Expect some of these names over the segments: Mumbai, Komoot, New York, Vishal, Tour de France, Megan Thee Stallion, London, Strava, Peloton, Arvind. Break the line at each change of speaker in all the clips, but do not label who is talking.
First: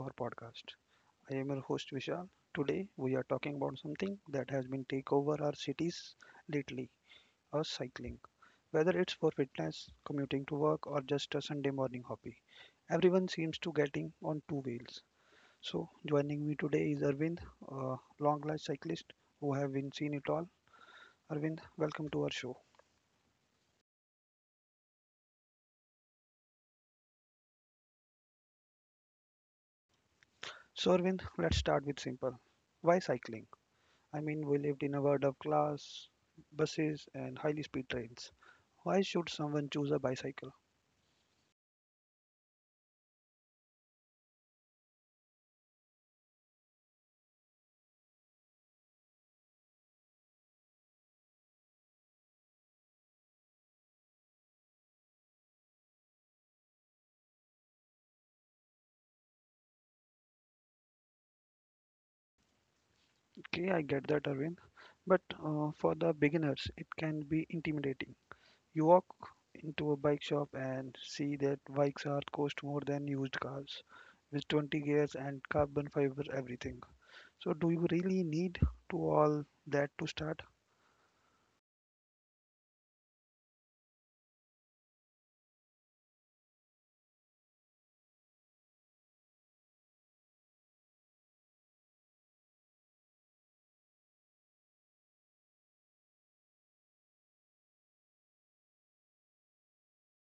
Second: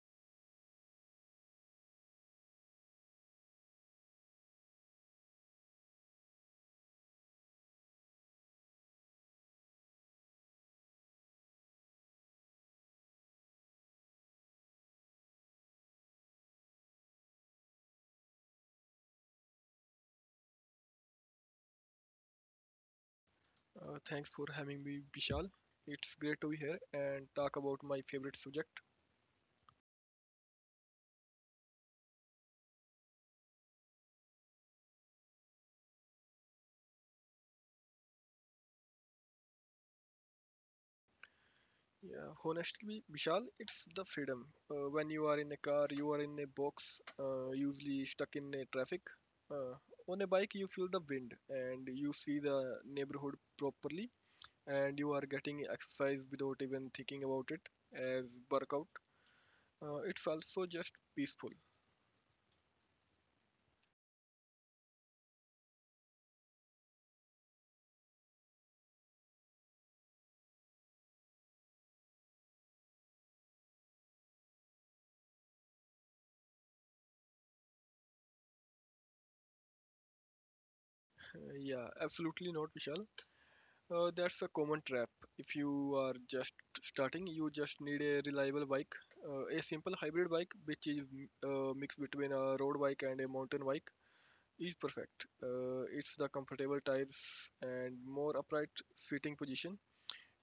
our podcast. I am your host Vishal. Today, we are talking about something that has been take over our cities lately or cycling. Whether it's for fitness, commuting to work, or just a Sunday morning hobby, everyone seems to getting on two wheels. So, joining me today is Arvind, a long life cyclist who have been seen it all. Arvind, welcome to our show.
Thanks for having me, Vishal. It's great to be here and talk about my favorite subject.
So, Arvind, let's start with simple. Why cycling? I mean, we lived in a world of glass, buses, and highly speed trains. Why should someone choose a bicycle?
Yeah, honestly, Vishal, it's the freedom. When you are in a car, you are in a box, usually stuck in a traffic. Uh, on a bike, you feel the wind and you see the neighborhood properly, and you are getting exercise without even thinking about it as workout. It's also just peaceful.
Okay, I get that, Arvind, but for the beginners, it can be intimidating. You walk into a bike shop and see that bikes are cost more than used cars with 20 gears and carbon fiber everything. So, do you really need to all that to start?
Yeah, absolutely not, Vishal. That's a common trap. If you are just starting, you just need a reliable bike, a simple hybrid bike, which is a mix between a road bike and a mountain bike, is perfect. It's the comfortable tires and more upright seating position.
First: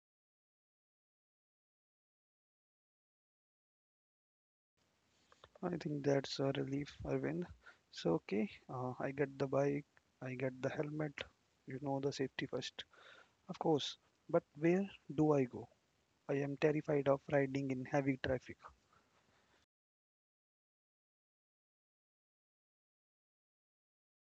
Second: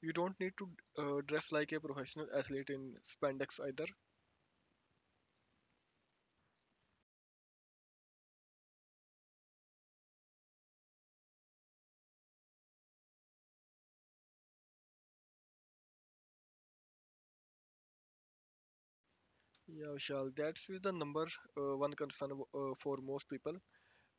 You don't need to dress like a professional athlete in spandex either.
I think that's a relief, Arvind. So, okay, I get the bike, I get the helmet, you know, the safety first. Of course, but where do I go? I am terrified of riding in heavy traffic.
Yeah, Vishal, that's the number one concern for most people.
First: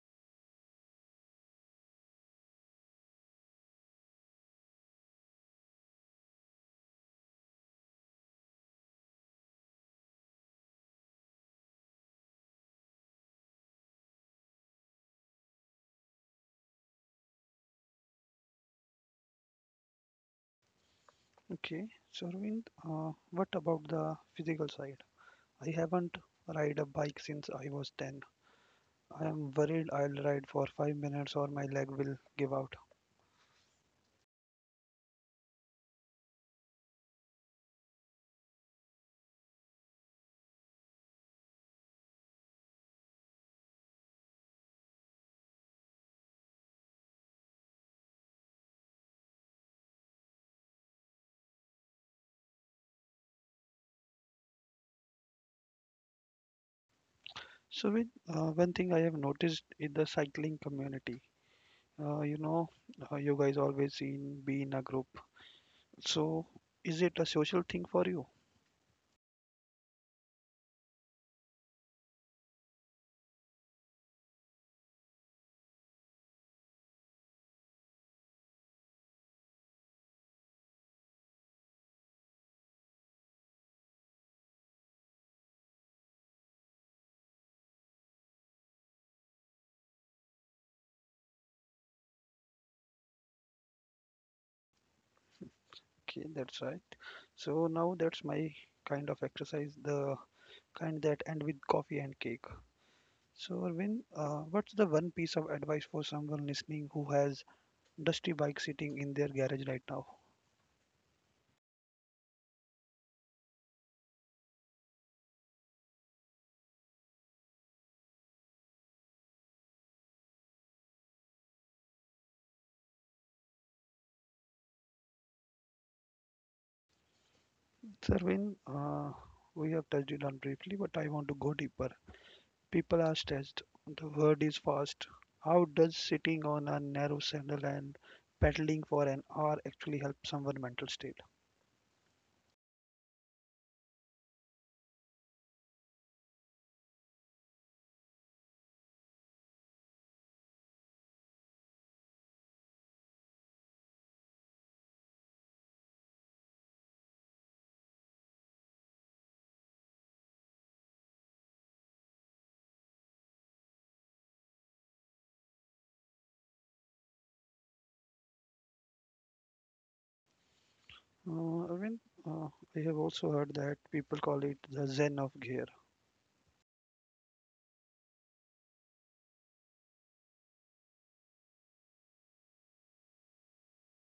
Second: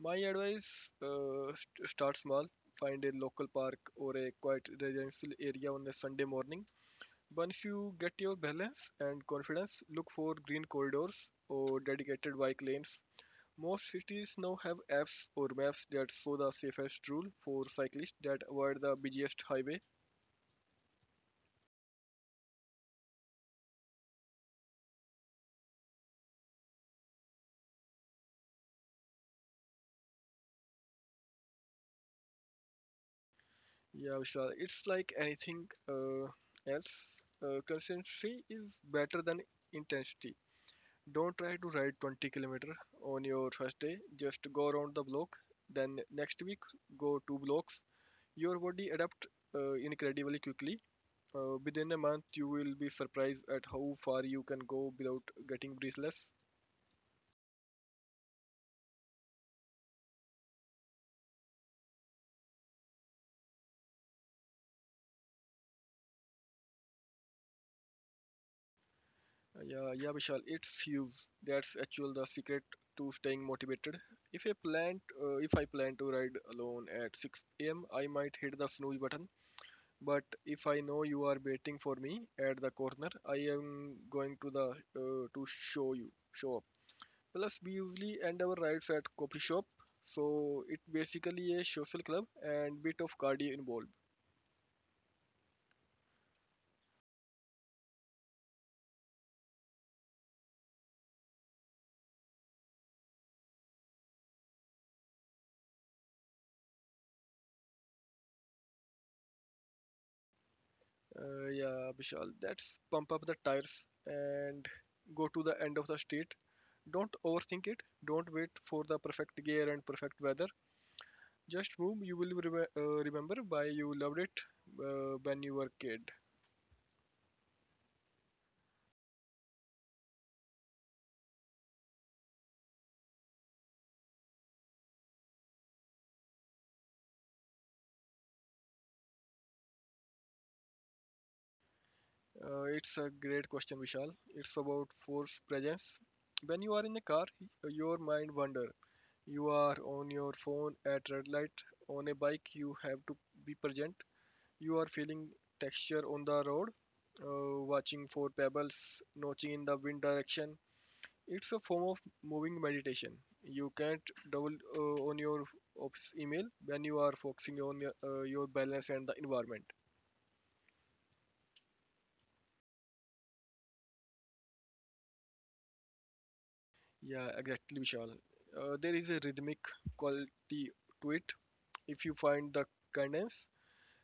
My advice, start small. Find a local park or a quiet residential area on a Sunday morning. Once you get your balance and confidence, look for green corridors or dedicated bike lanes. Most cities now have apps or maps that show the safest rule for cyclists that avoid the busiest highway.
Okay, so Arvind, what about the physical side? I haven't ride a bike since I was 10. I am worried I'll ride for 5 minutes or my leg will give out.
Yeah, Vishal, it's like anything, else. Consistency is better than intensity. Don't try to ride 20 kilometer on your first day. Just go around the block. Then next week, go two blocks. Your body adapt incredibly quickly. Within a month, you will be surprised at how far you can go without getting breathless.
So, with, one thing I have noticed in the cycling community. You know, you guys always seen be in a group. So, is it a social thing for you?
Yeah, yeah, Vishal, it's huge. That's actually the secret to staying motivated. If I plan to ride alone at 6 a.m., I might hit the snooze button. But if I know you are waiting for me at the corner, I am going to the, to show you show up. Plus, we usually end our rides at coffee shop, so it's basically a social club and bit of cardio involved.
Okay, that's right. So now that's my kind of exercise, the kind that end with coffee and cake. So, Arvind, what's the one piece of advice for someone listening who has dusty bike sitting in their garage right now?
Yeah, Vishal, that's pump up the tires and go to the end of the street. Don't overthink it. Don't wait for the perfect gear and perfect weather. Just move. You will remember why you loved it when you were kid.
So, Arvind, we have touched it on briefly, but I want to go deeper. People are stressed. The world is fast. How does sitting on a narrow sandal and pedaling for an hour actually help someone mental state?
It's a great question, Vishal. It's about force presence. When you are in a car, your mind wander. You are on your phone at red light. On a bike, you have to be present. You are feeling texture on the road, watching for pebbles, notching in the wind direction. It's a form of moving meditation. You can't double on your ops email when you are focusing on your balance and the environment.
I mean, uh, I have also heard that people call it the Zen of gear.
Yeah, exactly, Vishal. There is a rhythmic quality to it. If you find the cadence,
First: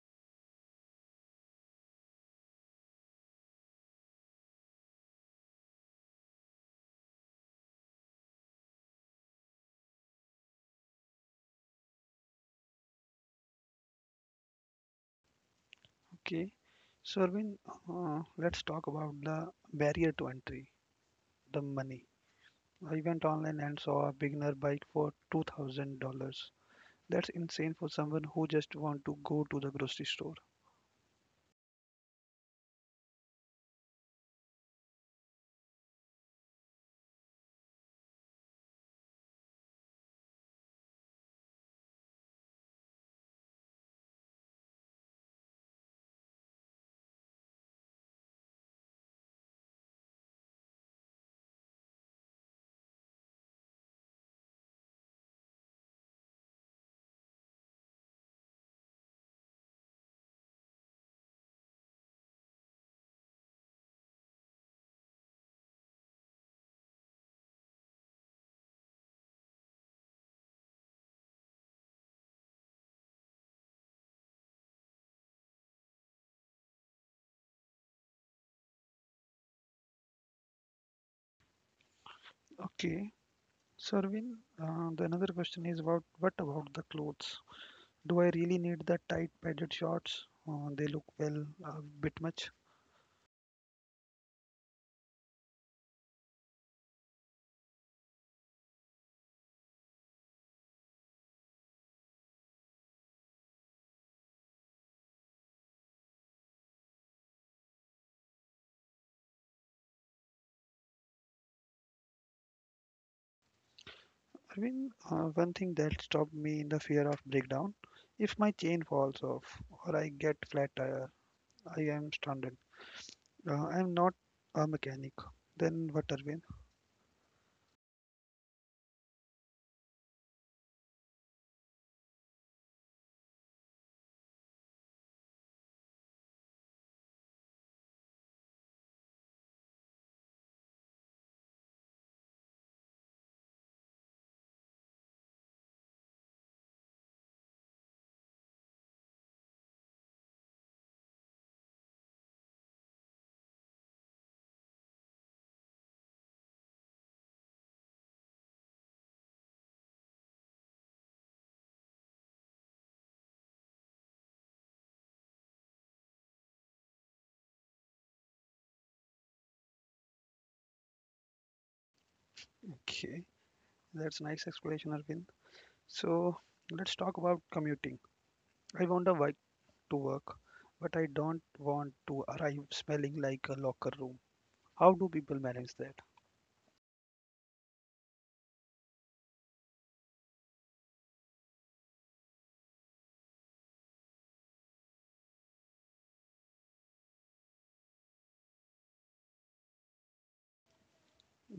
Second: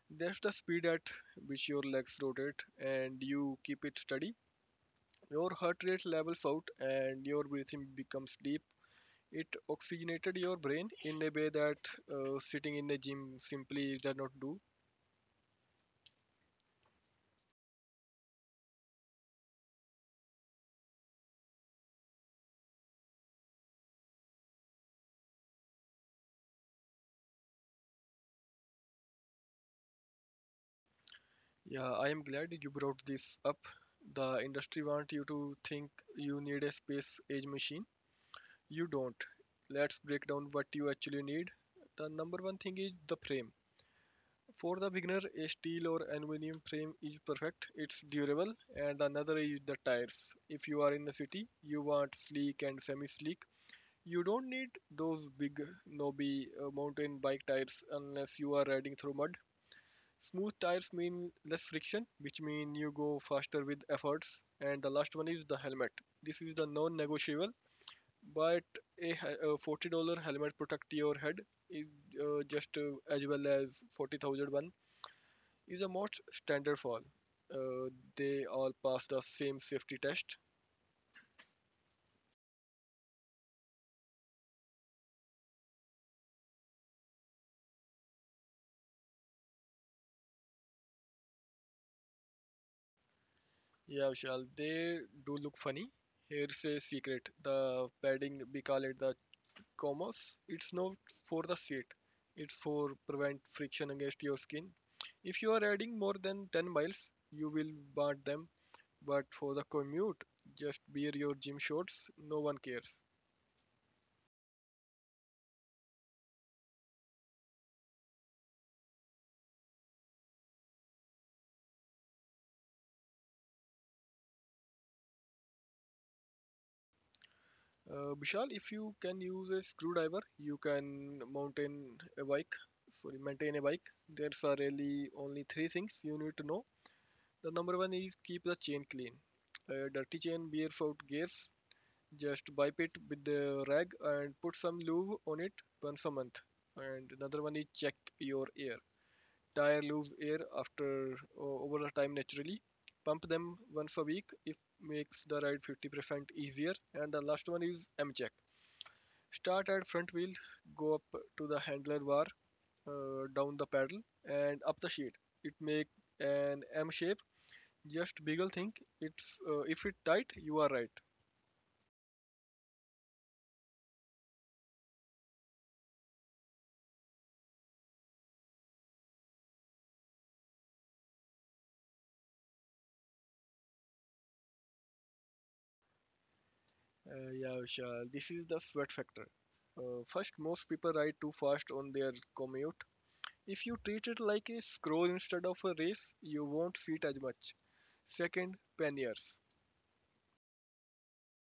that's the speed at which your legs rotate and you keep it steady. Your heart rate levels out and your breathing becomes deep. It oxygenated your brain in a way that sitting in a gym simply does not do.
Okay, so Arvind, let's talk about the barrier to entry, the money. I went online and saw a beginner bike for $2,000. That's insane for someone who just want to go to the grocery store.
Yeah, I am glad you brought this up. The industry want you to think you need a space age machine. You don't. Let's break down what you actually need. The number one thing is the frame. For the beginner, a steel or aluminum frame is perfect. It's durable. And another is the tires. If you are in the city, you want sleek and semi-sleek. You don't need those big knobby mountain bike tires unless you are riding through mud. Smooth tires mean less friction, which mean you go faster with efforts. And the last one is the helmet. This is the non-negotiable. But a $40 helmet protect your head is just as well as 40,000 one is a most standard fall. Uh, they all pass the same safety test.
Okay, so, Arvind, the another question is about what about the clothes? Do I really need the tight padded shorts? They look well a bit much.
Yeah, Vishal, they do look funny. Here's a secret: the padding we call it the comos. It's not for the seat. It's for prevent friction against your skin. If you are adding more than 10 miles, you will want them. But for the commute, just wear your gym shorts, no one cares.
Arvind, one thing that stopped me in the fear of breakdown. If my chain falls off or I get flat tire, I am stranded. I am not a mechanic. Then what, Arvind?
Vishal, if you can use a screwdriver, you can mountain a bike. Sorry, maintain a bike. There's are really only three things you need to know. The number one is keep the chain clean. A dirty chain wears out gears. Just wipe it with the rag and put some lube on it once a month. And another one is check your air. Tire lose air after over the time naturally. Pump them once a week. It makes the ride 50% easier. And the last one is M check. Start at front wheel, go up to the handler bar, down the pedal, and up the sheet. It make an M shape. Just beagle think it's, if it tight, you are right.
Okay, that's nice explanation, Arvind. So let's talk about commuting. I want a bike to work, but I don't want to arrive smelling like a locker room. How do people manage that?
Yeah, Vishal, this is the sweat factor. First, most people ride too fast on their commute. If you treat it like a scroll instead of a race, you won't see it as much. Second, panniers.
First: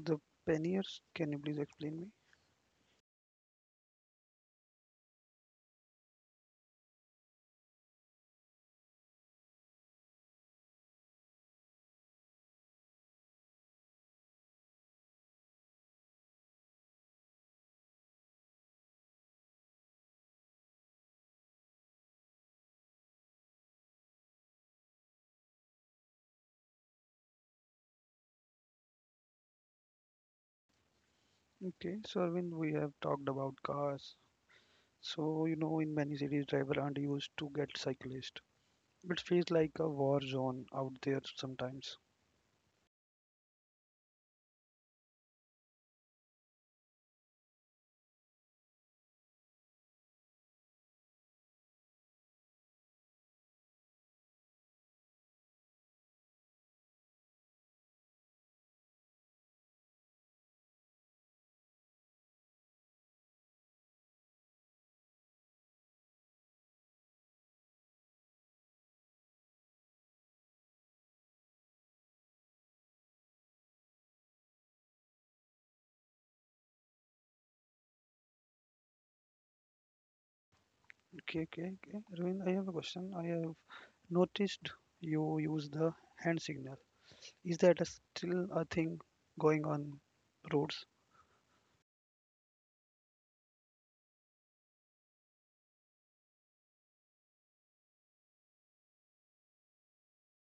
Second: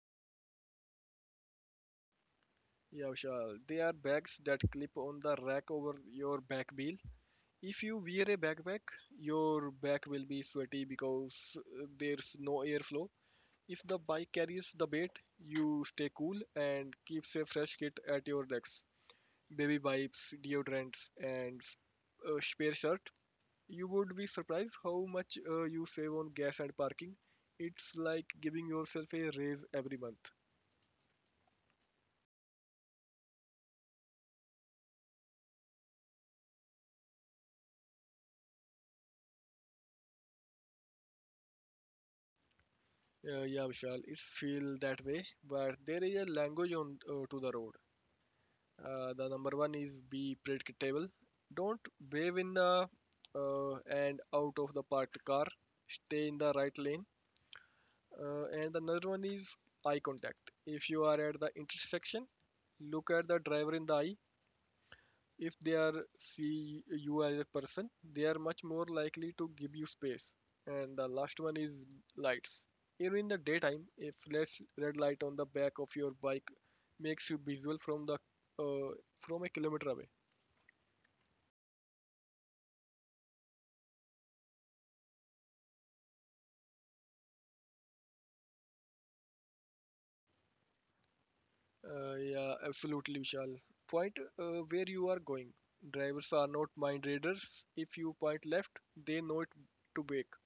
The panniers, can you please explain me?
Yeah, Vishal, they are bags that clip on the rack over your back bill. If you wear a backpack, your back will be sweaty because there's no airflow. If the bike carries the bait, you stay cool and keeps a fresh kit at your decks. Baby wipes, deodorants, and a spare shirt. You would be surprised how much you save on gas and parking. It's like giving yourself a raise every month.
Okay, so Arvind, we have talked about cars. So, you know, in many cities, drivers aren't used to get cyclists. It feels like a war zone out there sometimes.
Yeah, Vishal, it feels that way, but there is a language on to the road. The number one is be predictable. Don't wave in the and out of the parked car. Stay in the right lane. And another one is eye contact. If you are at the intersection, look at the driver in the eye if they are see you as a person, they are much more likely to give you space. And the last one is lights. Even in the daytime, a flash red light on the back of your bike makes you visual from the, uh, from a kilometer away.
Okay, okay, okay. Arvind, I have a question. I have noticed you use the hand signal. Is that a, still a thing going on roads?
Yeah, absolutely, Vishal. Point where you are going. Drivers are not mind readers. If you point left, they know it to bake.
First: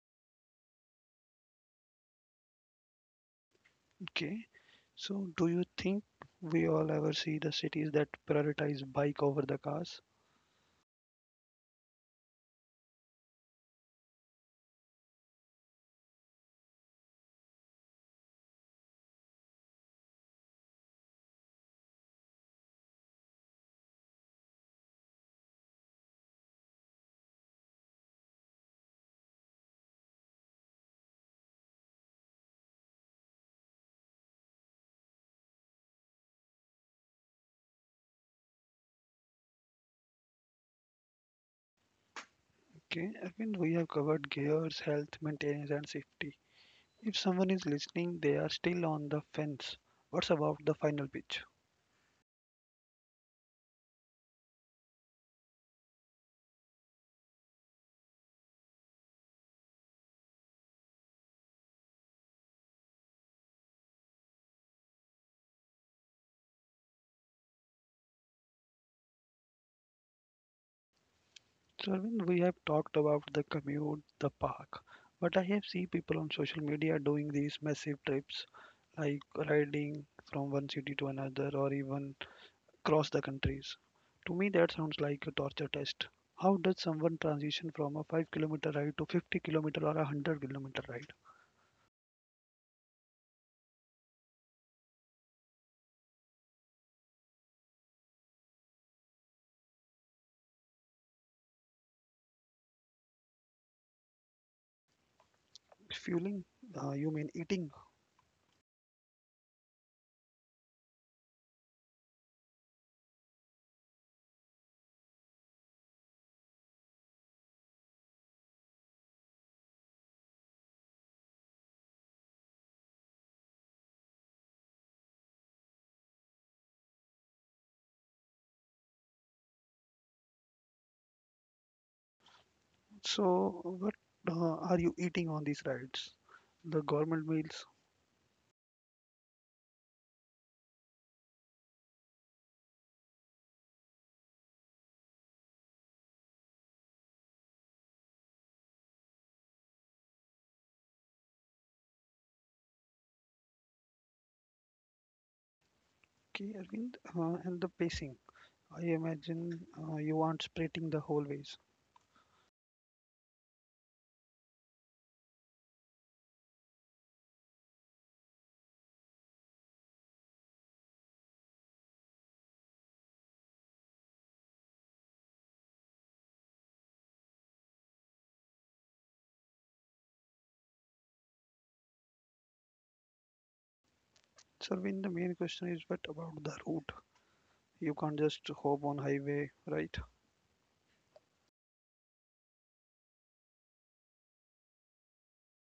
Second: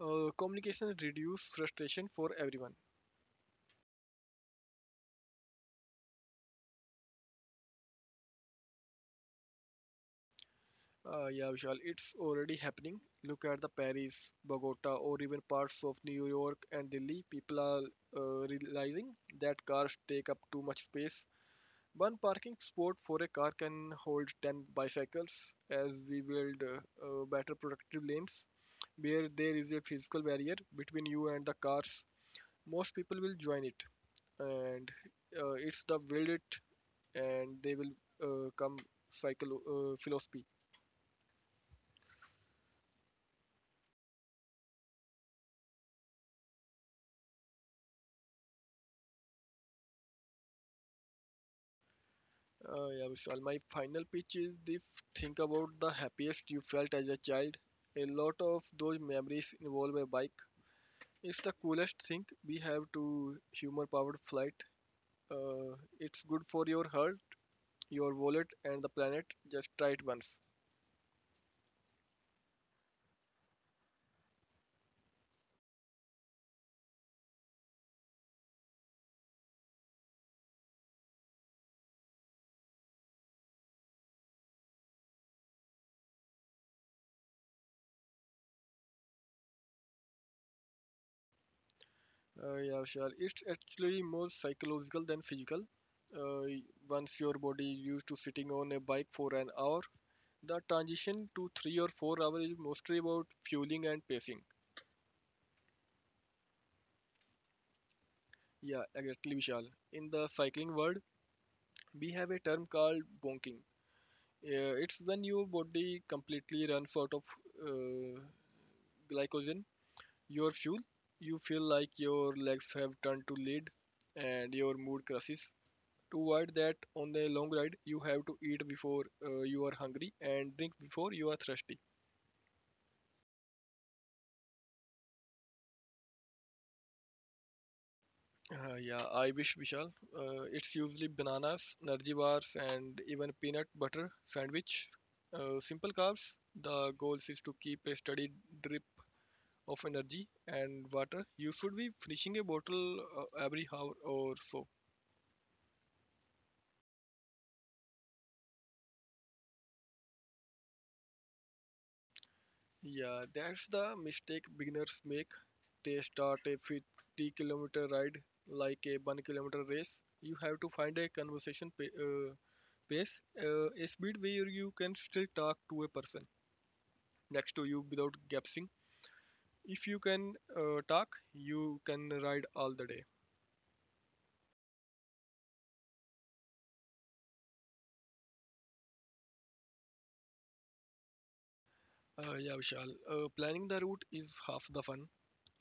Communication reduces frustration for everyone.
Okay. So, do you think we all ever see the cities that prioritize bike over the cars?
Yeah, Vishal, it's already happening. Look at the Paris, Bogota, or even parts of New York and Delhi. People are realizing that cars take up too much space. One parking spot for a car can hold 10 bicycles. As we build, better productive lanes where there is a physical barrier between you and the cars. Most people will join it, and it's the build it and they will come cycle philosophy.
Okay, Arvind, we have covered gears, health, maintenance, and safety. If someone is listening, they are still on the fence. What's about the final pitch?
Yeah, Vishal, my final pitch is the think about the happiest you felt as a child. A lot of those memories involve a bike. It's the coolest thing we have to humor powered flight. It's good for your heart, your wallet, and the planet. Just try it once.
So, Arvind, we have talked about the commute, the park, but I have seen people on social media doing these massive trips, like riding from one city to another or even across the countries. To me, that sounds like a torture test. How does someone transition from a 5-kilometer ride to 50 kilometer or a 100 kilometer ride?
Yeah, Vishal, it's actually more psychological than physical. Uh, y- Once your body is used to sitting on a bike for an hour, the transition to 3 or 4 hours is mostly about fueling and pacing.
Fueling? You mean eating?
Yeah, exactly, Vishal. In the cycling world, we have a term called bonking. It's when your body completely runs out of, uh, glycogen, your fuel. You feel like your legs have turned to lead and your mood crashes. To avoid that on a long ride, you have to eat before you are hungry and drink before you are thirsty.
So, what are you eating on these rides? The government meals,
Yeah, I wish, Vishal. It's usually bananas, energy bars, and even peanut butter sandwich. Simple carbs. The goal is to keep a steady drip of energy and water. You should be finishing a bottle every hour or so.
okay, Arvind, and the pacing. I imagine you aren't sprinting the whole ways.
Yeah, that's the mistake beginners make. They start a 50-kilometer ride like a 1 kilometer race. You have to find a pace, a speed where you can still talk to a person next to you without gapsing. If you can talk, you can ride all the day.
So, Arvind, the main question is what about the route? You can't just hop on highway, right?
Yeah, Vishal. Planning the route is half the fun.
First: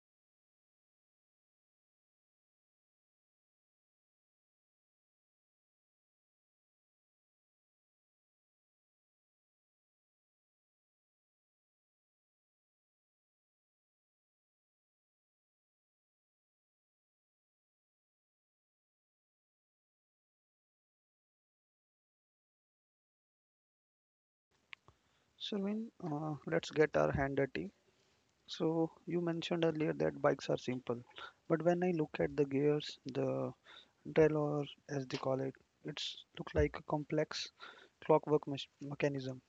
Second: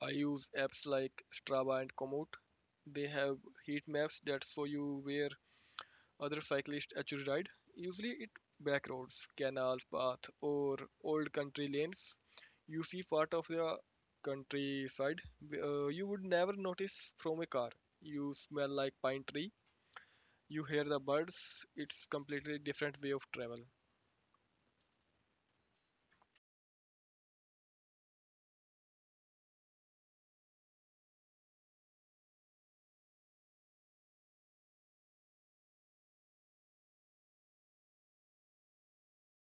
I use apps like Strava and Komoot. They have heat maps that show you where other cyclists actually ride. Usually, it back roads, canals, paths, or old country lanes. You see part of the countryside you would never notice from a car. You smell like pine tree. You hear the birds, it's completely different way of travel.
So, Arvind, let's get our hand dirty. So, you mentioned earlier that bikes are simple, but when I look at the gears, the drill or as they call it, it's look like a complex mechanism.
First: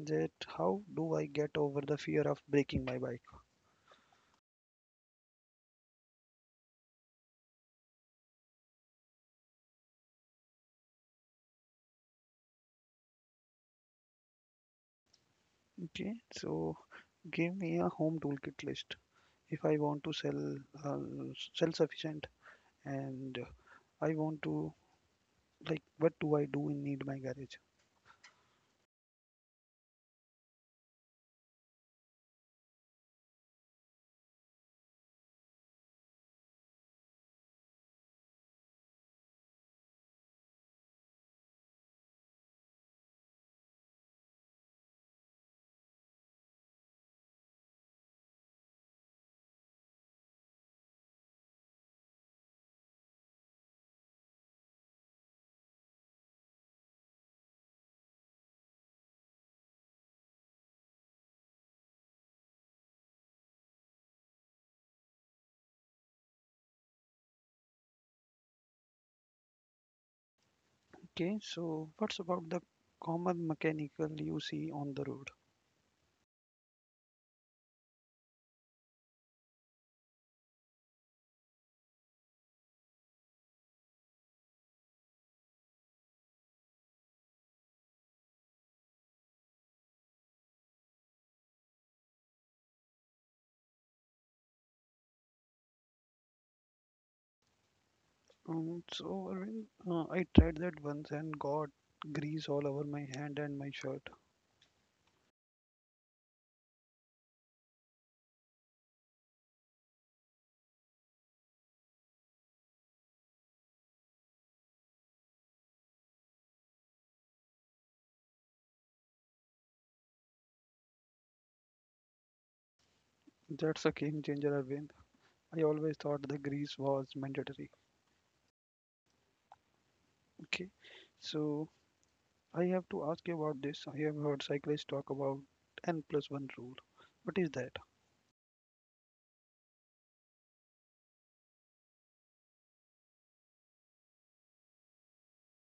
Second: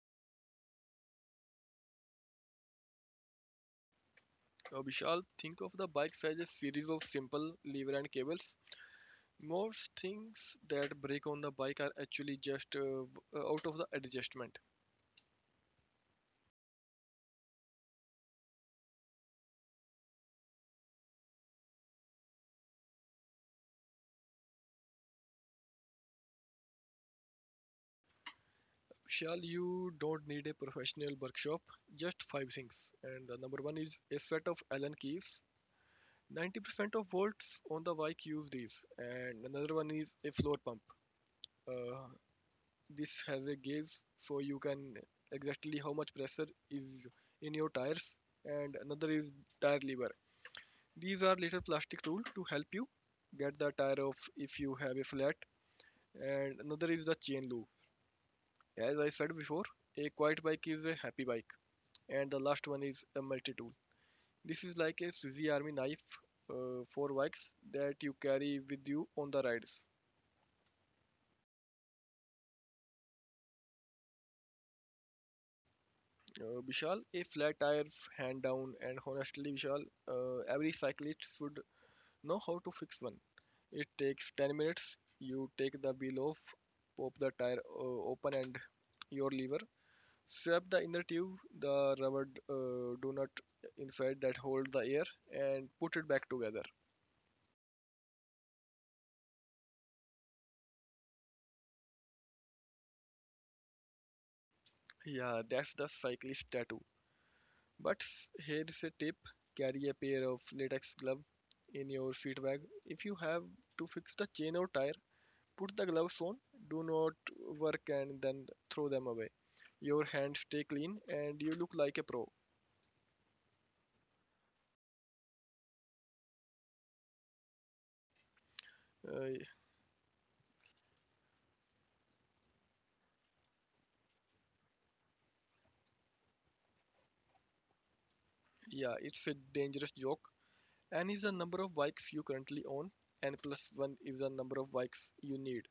That how do I get over the fear of breaking my bike?
So Vishal, think of the bikes as a series of simple lever and cables. Most things that break on the bike are actually just out of the adjustment.
Okay, so give me a home toolkit list. If I want to sell uh, self sufficient and I want to like what do I do in need my garage?
Vishal, you don't need a professional workshop, just five things. And the number one is a set of Allen keys. 90% of volts on the bike use these. And another one is a floor pump. Uh, this has a gauge so you can exactly how much pressure is in your tires, and another is tire lever. These are little plastic tool to help you get the tire off if you have a flat. And another is the chain loop. As I said before, a quiet bike is a happy bike. And the last one is a multi tool. This is like a Swiss army knife, for bikes that you carry with you on the rides.
Okay, so what's about the common mechanical you see on the road?
Vishal, a flat tire, hand down, and honestly, Vishal, every cyclist should know how to fix one. It takes 10 minutes. You take the wheel off, pop the tire open and your lever. Swap the inner tube, the rubber donut inside that hold the air, and put it back together.
So Arvind, I tried that once and got grease all over my hand and my shirt.
Yeah, that's the cyclist tattoo. But here is a tip. Carry a pair of latex glove in your seat bag. If you have to fix the chain or tire, put the gloves on, do not work, and then throw them away. Your hands stay clean and you look like a pro.
That's a game changer, Arvind. I always thought the grease was mandatory.
Uh,
Okay, so I have to ask you about this. I have heard cyclists talk about N plus one rule. What is that?
yeah, it's a dangerous joke. N is the number of bikes you currently own, and plus 1 is the number of bikes you need.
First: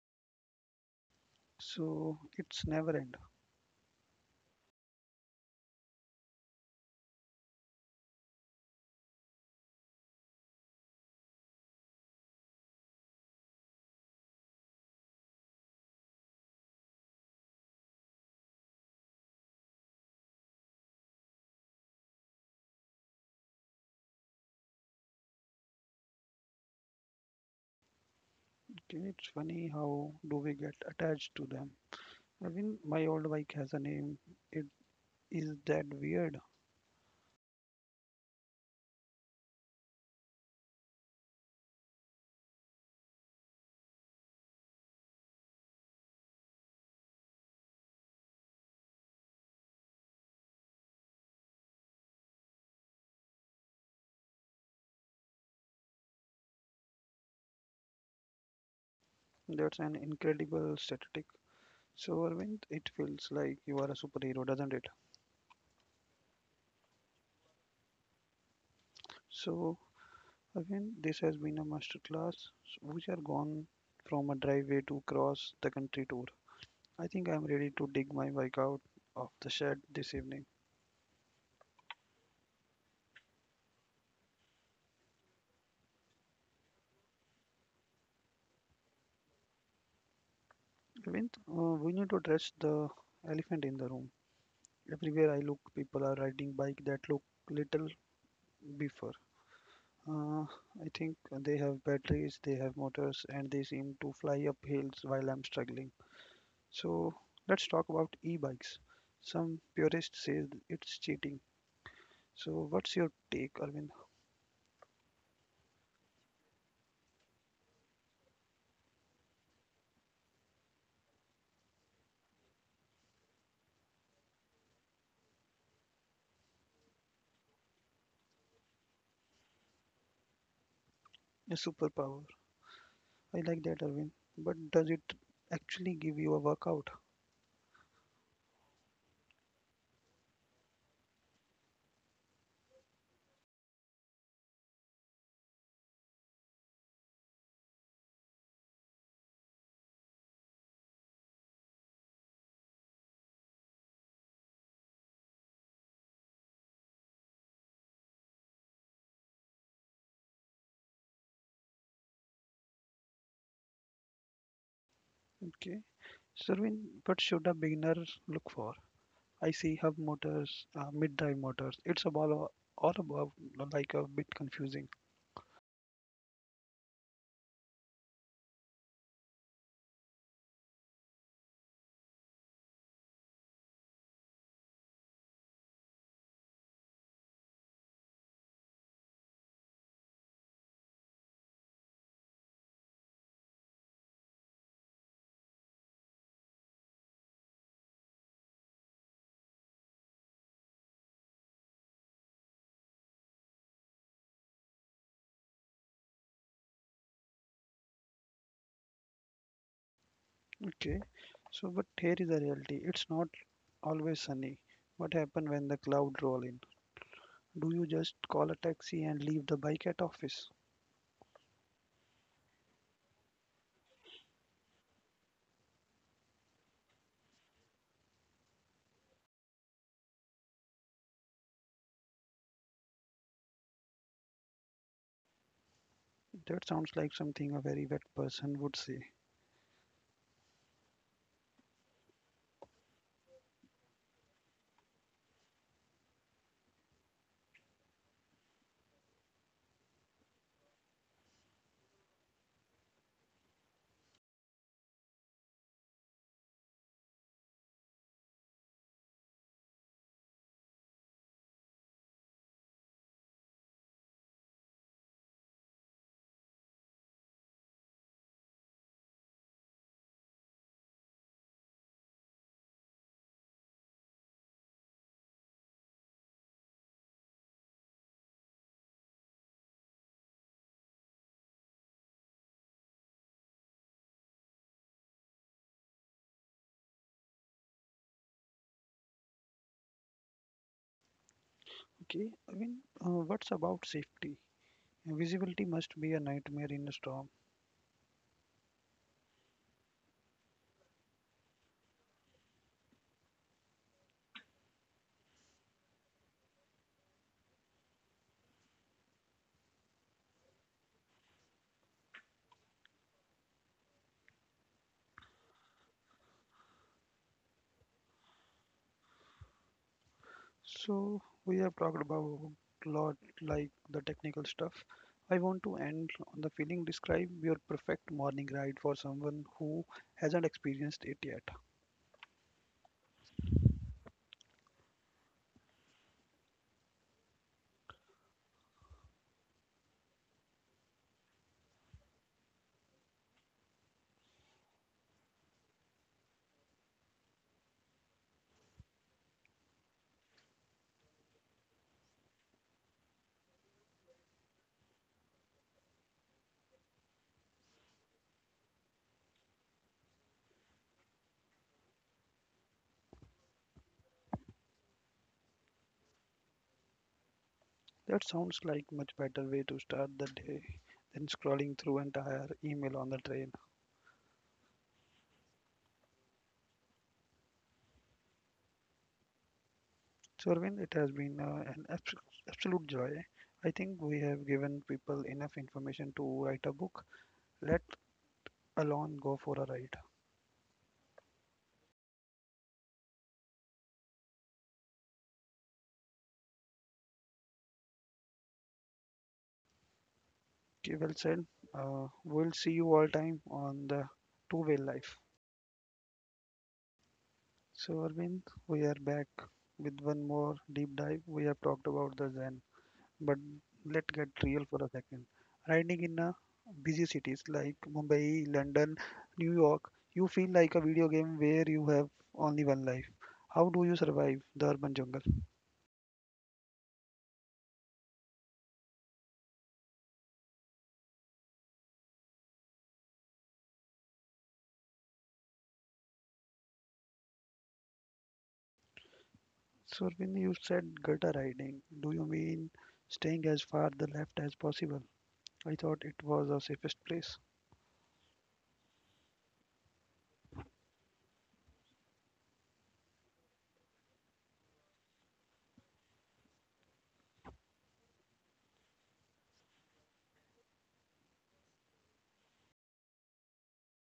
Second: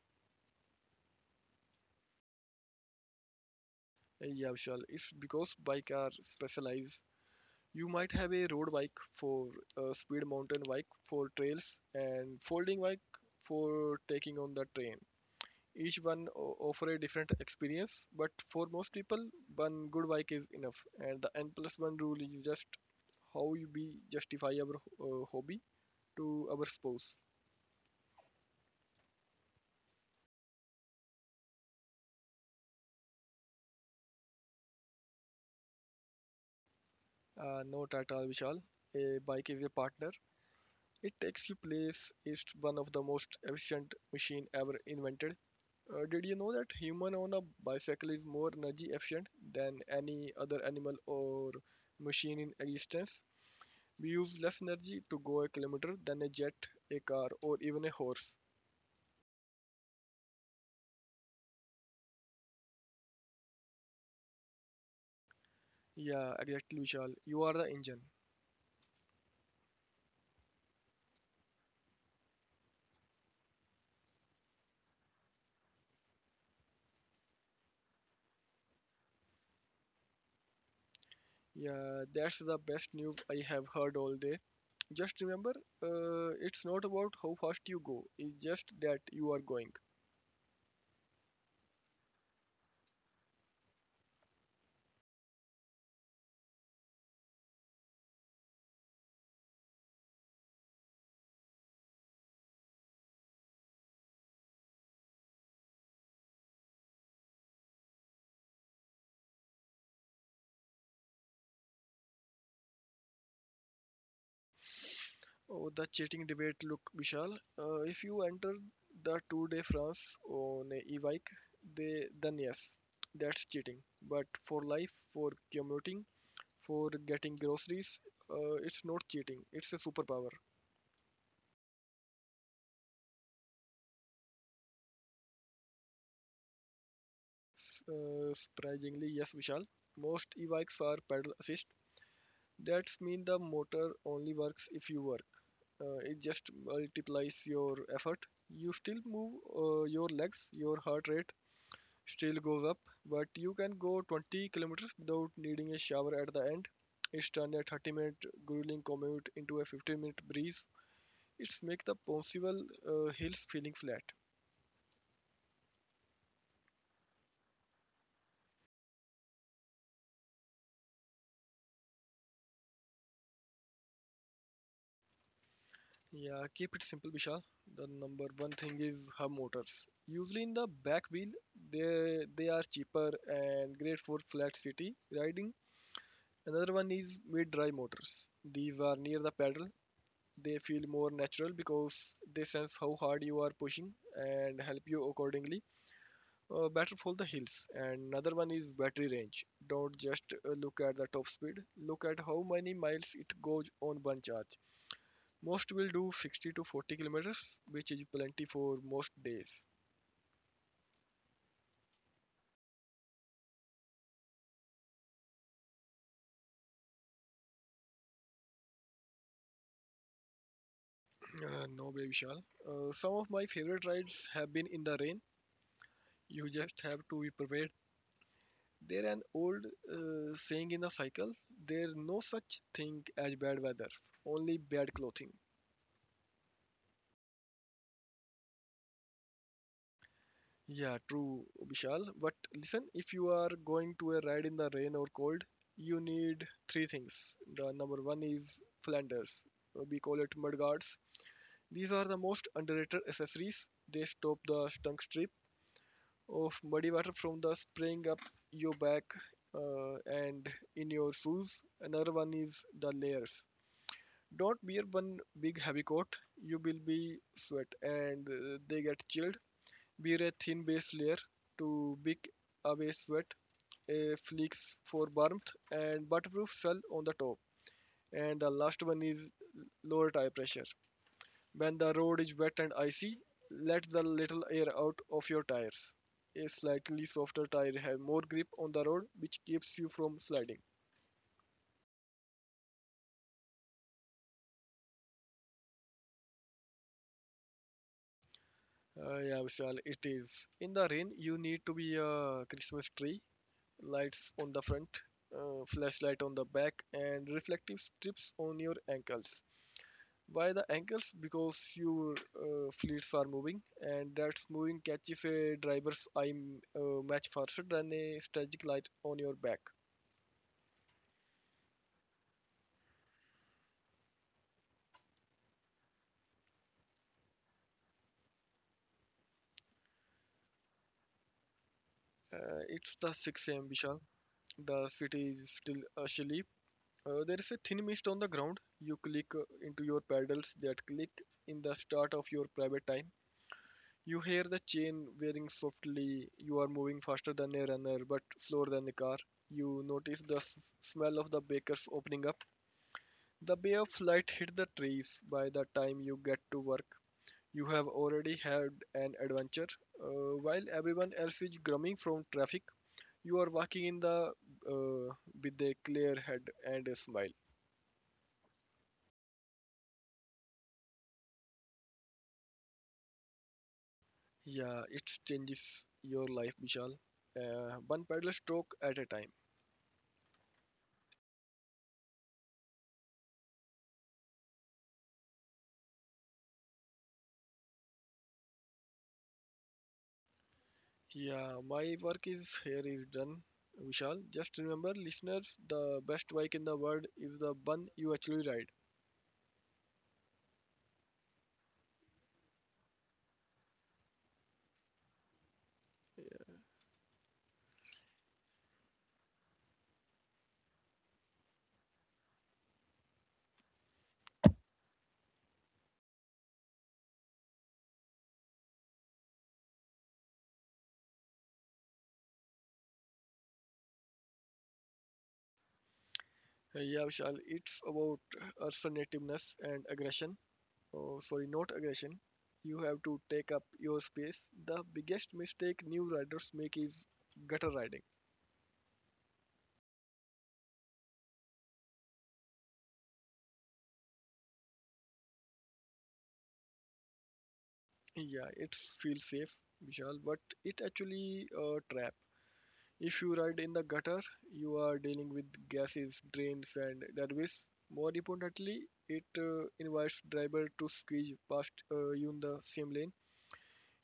So it's never end.
Yeah, Vishal, it's because bikes are specialized. You might have a road bike for speed, mountain bike for trails, and folding bike for taking on the train. Each one offer a different experience, but for most people one good bike is enough, and the n plus 1 rule is just how you we justify our hobby to our spouse.
Okay, it's funny how do we get attached to them? I mean, my old bike has a name. It is that weird.
No, tata Vishal, a bike is a partner. It takes you place. It's one of the most efficient machine ever invented. Did you know that human on a bicycle is more energy efficient than any other animal or machine in existence? We use less energy to go a kilometer than a jet, a car, or even a horse.
That's an incredible statistic. So Arvind, it feels like you are a superhero, doesn't it?
Yeah, exactly, Vishal. You are the engine.
So Arvind, this has been a masterclass. We are gone from a driveway to cross the country tour. I think I'm ready to dig my bike out of the shed this evening.
Yeah, that's the best news I have heard all day. Just remember, it's not about how fast you go, it's just that you are going.
Clint, we need to address the elephant in the room. Everywhere I look, people are riding bikes that look little beefer. Uh, I think they have batteries, they have motors, and they seem to fly up hills while I'm struggling. So let's talk about e-bikes. Some purist says it's cheating. So what's your take, Arvind?
Oh, the cheating debate. Look, Vishal, if you enter the Tour de France on a e-bike, they, then yes, that's cheating. But for life, for commuting, for getting groceries, it's not cheating. It's a superpower.
A superpower. I like that, Arvind. But does it actually give you a workout?
Surprisingly, yes, Vishal. Most e-bikes are pedal assist. That means the motor only works if you work. It just multiplies your effort. You still move your legs, your heart rate still goes up, but you can go 20 kilometers without needing a shower at the end. It's turned a 30-minute grueling commute into a 15-minute breeze. It's make the possible hills feeling flat.
Okay. So, Arvind, what should a beginner look for? I see hub motors, mid-drive motors. It's about all above, like a bit confusing.
Yeah, keep it simple, Vishal. The number one thing is hub motors. Usually in the back wheel, they are cheaper and great for flat city riding. Another one is mid-drive motors. These are near the pedal. They feel more natural because they sense how hard you are pushing and help you accordingly. Better for the hills. And another one is battery range. Don't just look at the top speed. Look at how many miles it goes on one charge. Most will do 60 to 40 kilometers, which is plenty for most days.
Okay, so but here is the reality. It's not always sunny. What happens when the cloud roll in? Do you just call a taxi and leave the bike at office?
No, way, Vishal. Some of my favorite rides have been in the rain. You just have to be prepared. There an old saying in the cycle: there no such thing as bad weather, only bad clothing.
That sounds like something a very wet person would say.
Yeah, true, Vishal. But listen, if you are going to a ride in the rain or cold, you need three things. The number one is Flanders. We call it mud guards. These are the most underrated accessories. They stop the stunk strip of muddy water from the spraying up your back and in your shoes. Another one is the layers. Don't wear one big heavy coat. You will be sweat and they get chilled. Wear a thin base layer to big away sweat, a fleece for warmth, and waterproof shell on the top. And the last one is lower tire pressure. When the road is wet and icy, let the little air out of your tires. A slightly softer tire has more grip on the road, which keeps you from sliding.
Okay, I mean, what's about safety? Visibility must be a nightmare in a storm.
Yeah, Vishal, it is. In the rain, you need to be a Christmas tree, lights on the front, flashlight on the back, and reflective strips on your ankles. Why the ankles? Because your fleets are moving, and that's moving catches a driver's eye much faster than a static light on your back.
So we have talked about lot like the technical stuff. I want to end on the feeling. Describe your perfect morning ride for someone who hasn't experienced it yet.
It's the 6 a.m. Vishal. The city is still chilly. There is a thin mist on the ground. You click into your pedals that click in the start of your private time. You hear the chain wearing softly. You are moving faster than a runner but slower than a car. You notice the smell of the bakers opening up. The bay of light hit the trees. By the time you get to work, you have already had an adventure. While everyone else is grumbling from traffic, you are walking in the uh, with a clear head and a smile.
That sounds like much better way to start the day than scrolling through entire email on the train.
Yeah, it changes your life, Vishal. One paddle stroke at a time.
So Arvind, it has been an absolute joy. I think we have given people enough information to write a book, let alone go for a ride.
Yeah, my work is here is done, Vishal. Just remember, listeners, the best bike in the world is the one you actually ride.
Okay, well said. We'll see you all time on the two-way life. So, Arvind, we are back with one more deep dive. We have talked about the Zen, but let's get real for a second. Riding in a busy cities like Mumbai, London, New York, you feel like a video game where you have only one life. How do you survive the urban jungle?
Yeah, Vishal, it's about assertiveness and aggression. Oh, sorry, not aggression. You have to take up your space. The biggest mistake new riders make is gutter riding.
So, Arvind, you said gutter riding. Do you mean staying as far the left as possible? I thought it was the safest place.
Yeah, it feels safe, Vishal, but it actually a trap. If you ride in the gutter, you are dealing with gases, drains, and debris. More importantly, it invites driver to squeeze past you in the same lane.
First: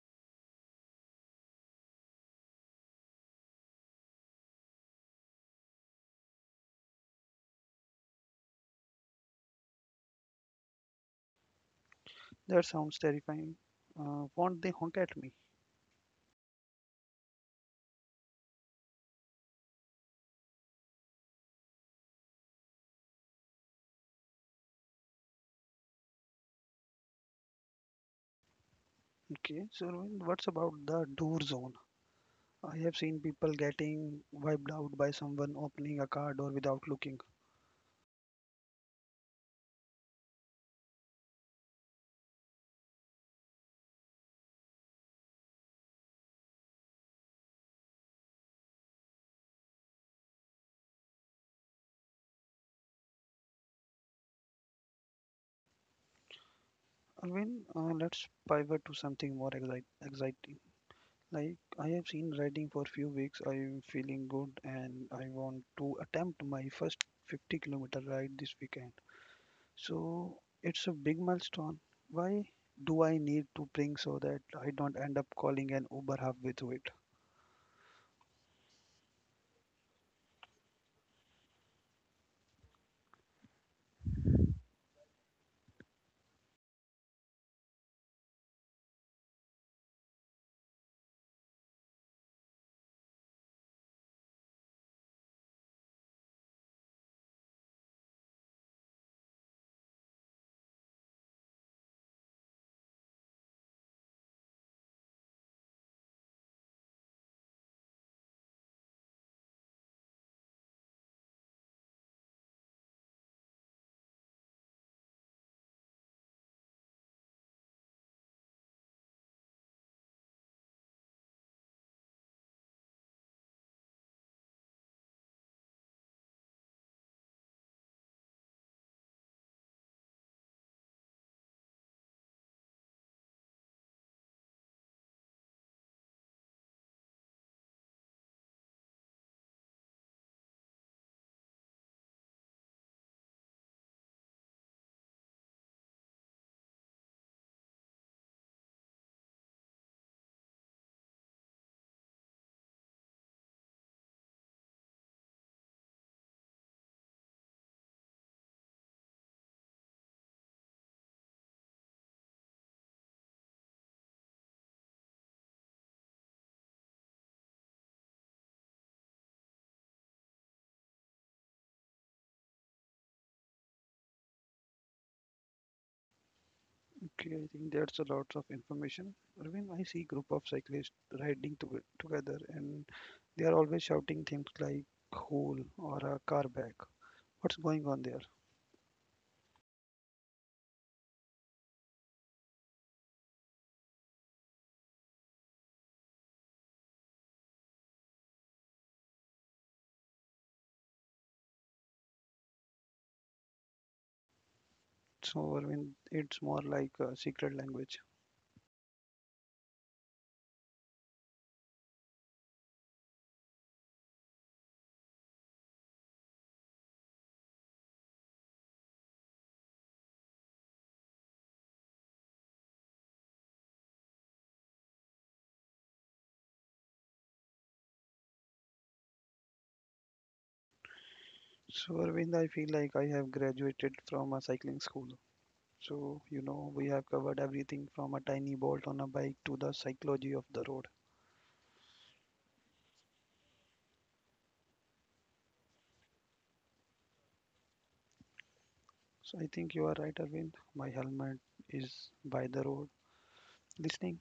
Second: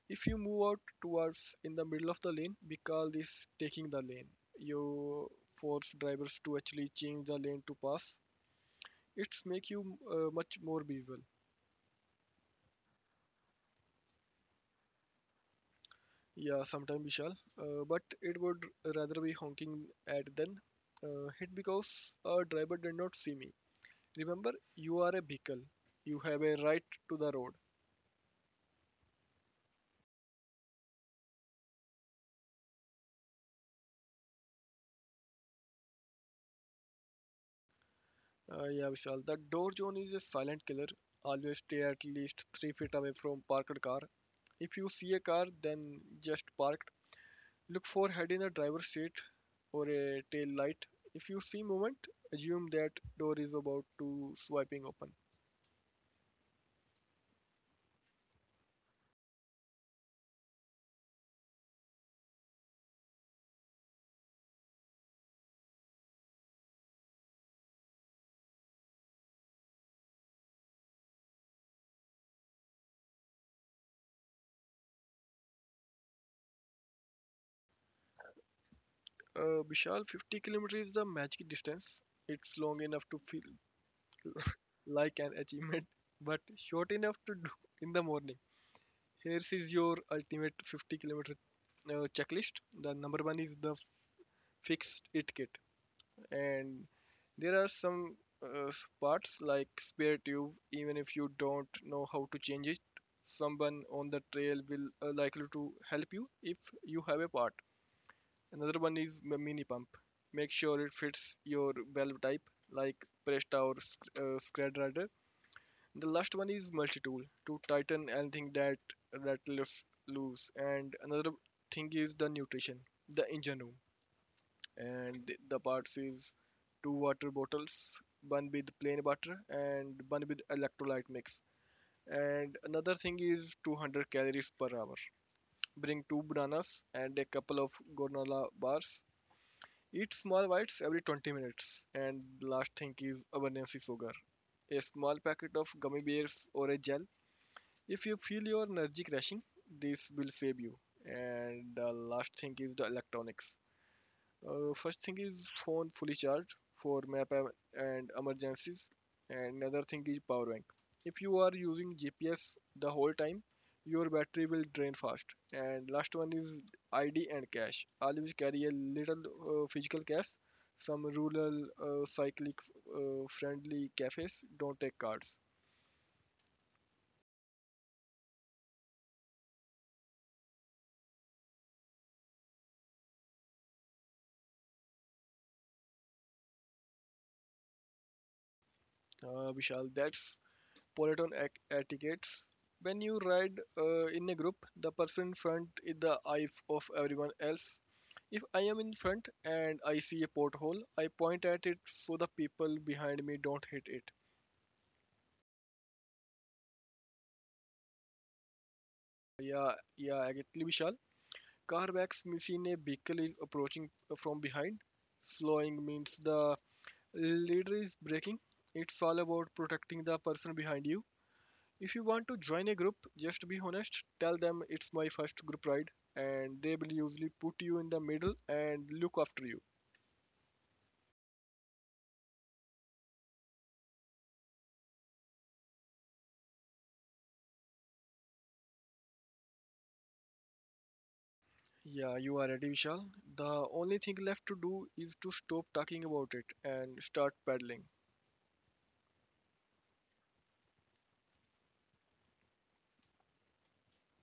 If you move out towards in the middle of the lane, we call this taking the lane. You force drivers to actually change the lane to pass. It's make you much more visual.
That sounds terrifying. Won't they honk at me?
Yeah, sometime Vishal, but it would rather be honking at than hit because a driver did not see me. Remember, you are a vehicle. You have a right to the road.
Okay, so Arvind, what's about the door zone? I have seen people getting wiped out by someone opening a car door without looking.
Yeah, Vishal, the door zone is a silent killer. Always stay at least 3 feet away from parked car. If you see a car, then just parked. Look for head in a driver's seat or a tail light. If you see movement, assume that door is about to swiping open.
Arvind, let's pivot to something more exciting. Like, I have seen riding for few weeks. I'm feeling good and I want to attempt my first 50-kilometer ride this weekend. So, it's a big milestone. Why do I need to bring so that I don't end up calling an Uber halfway through it?
Vishal, 50 kilometers is the magic distance. It's long enough to feel like an achievement, but short enough to do in the morning. Here is your ultimate 50 kilometer checklist. The number one is the fixed it kit, and there are some uh, parts like spare tube. Even if you don't know how to change it, someone on the trail will likely to help you if you have a part. Another one is mini pump. Make sure it fits your valve type, like Presta or Scred. The last one is multi tool to tighten anything that rattles loose. And another thing is the nutrition, the engine room, and the parts is two water bottles, one with plain water and one with electrolyte mix. And another thing is 200 calories per hour. Bring two bananas and a couple of granola bars. Eat small bites every 20 minutes. And the last thing is abundance of sugar. A small packet of gummy bears or a gel. If you feel your energy crashing, this will save you. And the last thing is the electronics. First thing is phone fully charged for map and emergencies. And another thing is power bank. If you are using GPS the whole time, your battery will drain fast. And last one is ID and cash. Always carry a little physical cash. Some rural cyclic friendly cafes don't take cards.
Okay, I think that's a lot of information. Arvind, I see group of cyclists riding to together and they are always shouting things like "hole" or a car back. What's going on there?
Vishal, that's Peloton etiquettes. When you ride in a group, the person in front is the eye of everyone else. If I am in front and I see a pothole, I point at it so the people behind me don't hit it.
So, Arvind, it's more like a secret language.
Yeah, exactly, Vishal. Car backs me seen a vehicle is approaching from behind. Slowing means the leader is braking. It's all about protecting the person behind you. If you want to join a group, just be honest. Tell them it's my first group ride, and they will usually put you in the middle and look after you.
So, Arvind, I feel like I have graduated from a cycling school. So, you know, we have covered everything from a tiny bolt on a bike to the psychology of the road.
Yeah, you are ready, Vishal. The only thing left to do is to stop talking about it and start paddling.
So, I think you are right, Arvind. My helmet is by the road. Listening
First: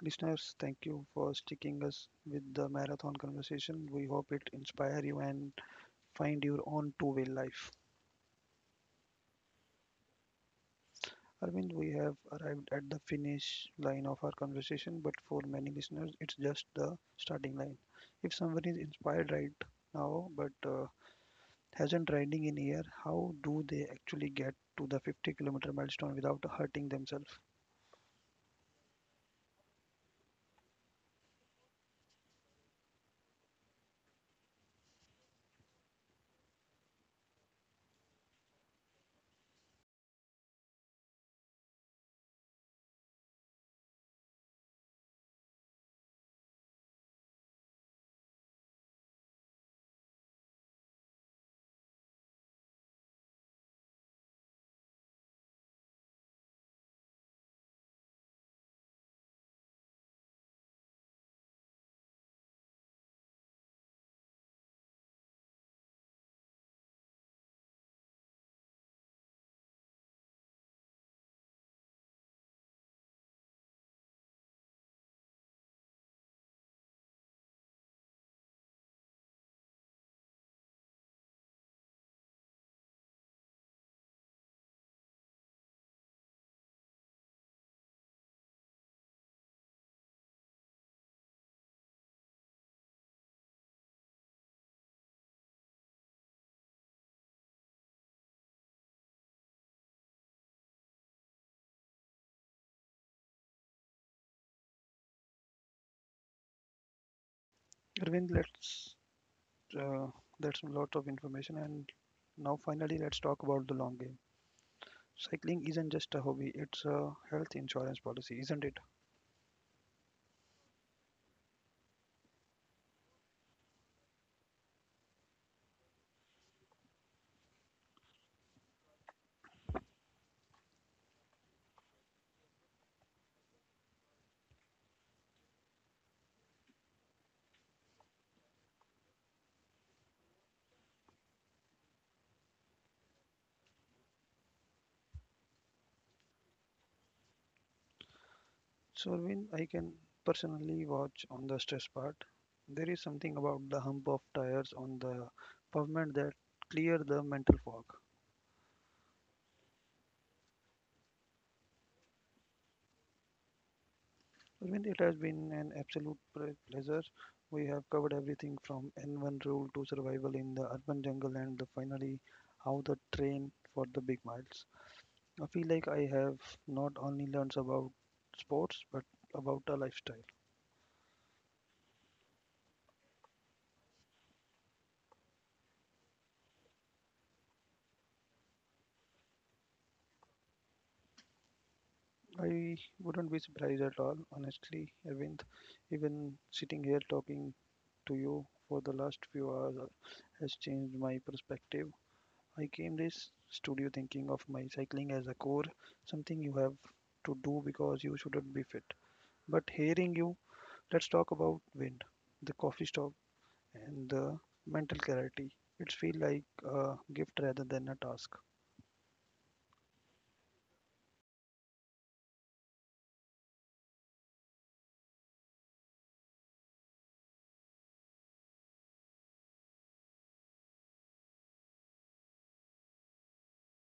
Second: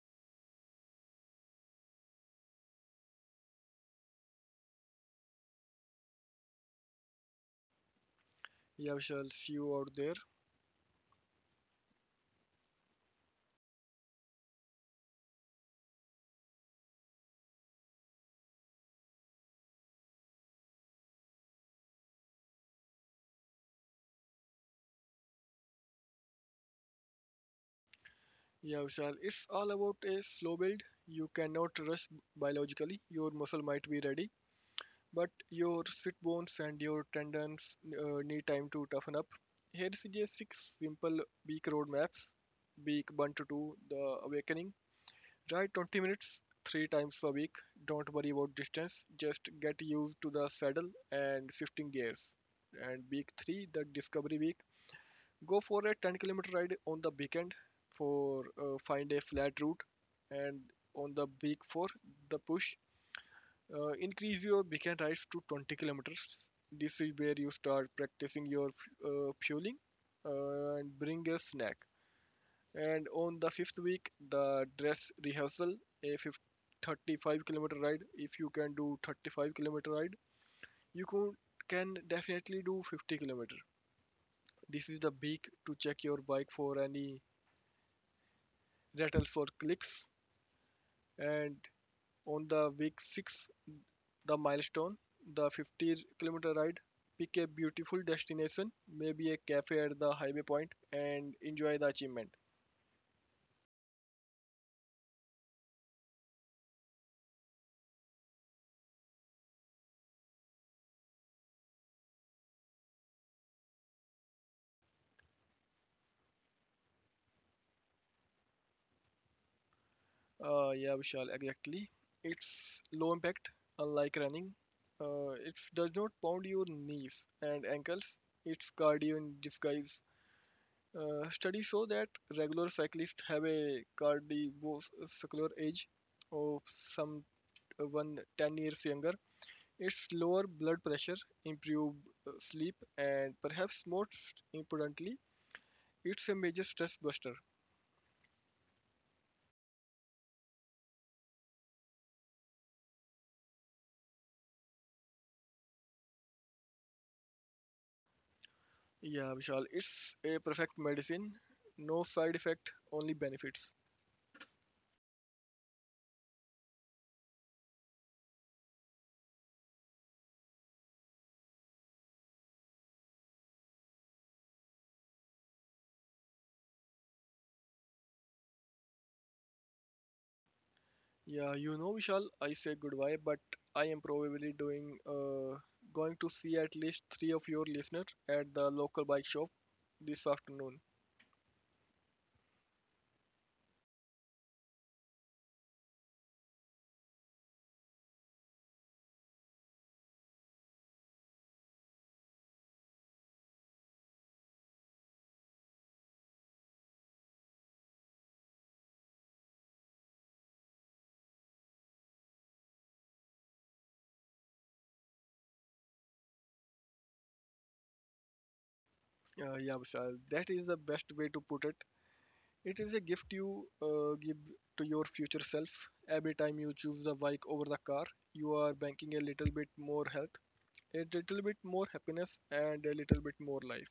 Listeners, thank you for sticking us with the marathon conversation. We hope it inspire you and find your own two-way life.
Yeah, Vishal, see you out there.
Arvind, we have arrived at the finish line of our conversation, but for many listeners, it's just the starting line. If someone is inspired right now but hasn't riding in a year, how do they actually get to the 50-kilometer milestone without hurting themselves?
Yeah, Vishal, it's all about a slow build. You cannot rush biologically. Your muscle might be ready, but your sit bones and your tendons need time to toughen up. Here is a six simple week road maps. Week 1 to 2, the awakening. Ride 20 minutes, 3 times a week. Don't worry about distance, just get used to the saddle and shifting gears. And week 3, the discovery week. Go for a 10-kilometer ride on the weekend for find a flat route. And on the week 4, the push, increase your weekend rides to 20 kilometers. This is where you start practicing your fueling, and bring a snack. And on the fifth week, the dress rehearsal, a 35-kilometer ride. If you can do 35-kilometer ride, you can definitely do 50 kilometer. This is the week to check your bike for any rattles or clicks. And on the week six, the milestone, the 50-kilometer ride, pick a beautiful destination, maybe a cafe at the highway point, and enjoy the achievement.
Arvind, let's uh, that's a lot of information, and now finally let's talk about the long game. Cycling isn't just a hobby, it's a health insurance policy, isn't it?
Yeah, Vishal, exactly. It's low impact, unlike running. It does not pound your knees and ankles. It's cardio in disguise. Studies show that regular cyclists have a cardiovascular age of some 110 years younger. It's lower blood pressure, improved sleep, and perhaps most importantly, it's a major stress buster.
So, when I can personally watch on the stress part, there is something about the hump of tires on the pavement that clear the mental fog.
Yeah, Vishal, it's a perfect medicine. No side effect, only benefits.
Arvind, it has been an absolute pre- pleasure. We have covered everything from N1 rule to survival in the urban jungle and the finally how the train for the big miles. I feel like I have not only learned about sports but about a lifestyle.
Yeah, you know, Vishal, I say goodbye, but I am probably doing going to see at least three of your listeners at the local bike shop this afternoon.
I wouldn't be surprised at all, honestly, Arvind. Even sitting here talking to you for the last few hours has changed my perspective. I came this studio thinking of my cycling as a core, something you have to do because you shouldn't be fit. But hearing you, let's talk about wind, the coffee stop, and the mental clarity. It feels like a gift rather than a task.
Yeah, Vishal, that is the best way to put it. It is a gift you give to your future self. Every time you choose the bike over the car, you are banking a little bit more health, a little bit more happiness, and a little bit more life.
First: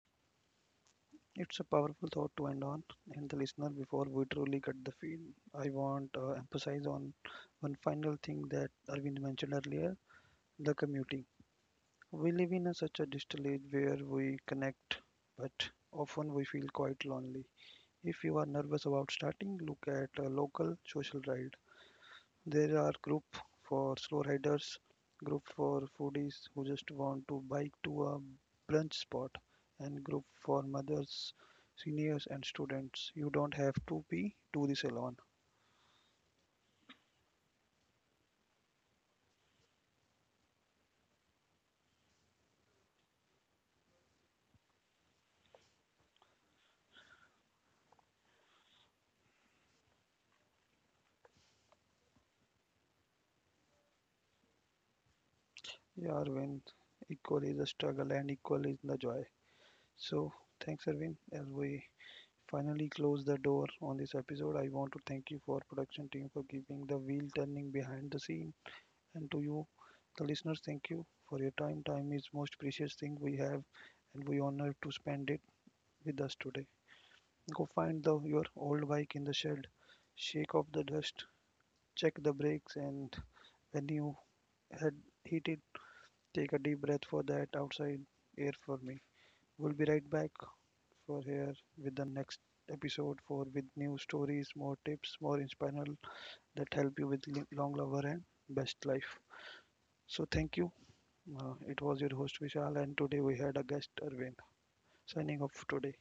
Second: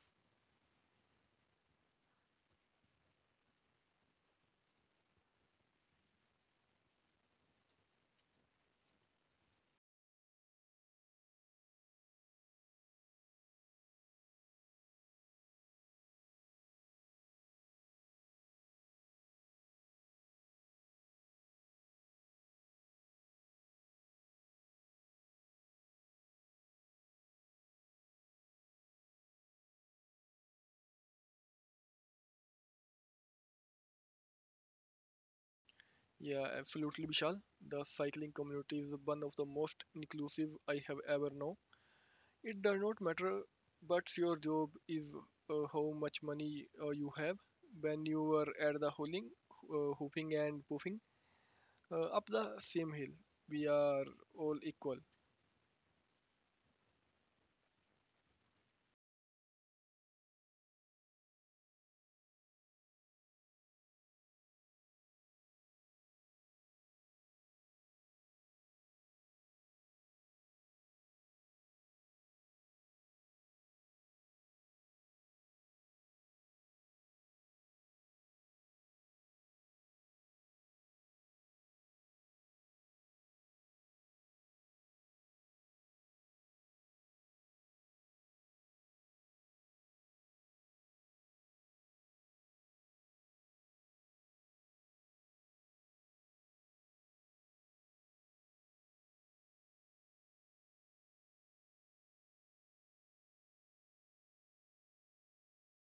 It's a powerful thought to end on, and the listener, before we truly get the feel, I want emphasize on one final thing that Arvind mentioned earlier: the commuting. We live in a, such a digital age where we connect, but often we feel quite lonely. If you are nervous about starting, look at a local social ride there are group for slow riders, group for foodies who just want to bike to a brunch spot, and group for mothers, seniors, and students. You don't have to be do this alone.
Yeah, absolutely, Vishal. The cycling community is one of the most inclusive I have ever known. It does not matter, but your job is how much money you have. When you were at the hauling, hooping and poofing up the same hill, we are all equal.
Yeah, Arvind, equal is a struggle and equal is the joy. So thanks, Arvind. As we finally close the door on this episode, I want to thank you for production team for keeping the wheel turning behind the scene. And to you, the listeners, thank you for your time. Time is most precious thing we have, and we honor to spend it with us today. Go find the, your old bike in the shed, shake off the dust, check the brakes, and when you had hit it, take a deep breath for that outside air for me. We'll be right back for here with the next episode for with new stories, more tips, more inspirational that help you with long lover and best life. So thank you. It was your host Vishal, and today we had a guest, Arvind, signing off today.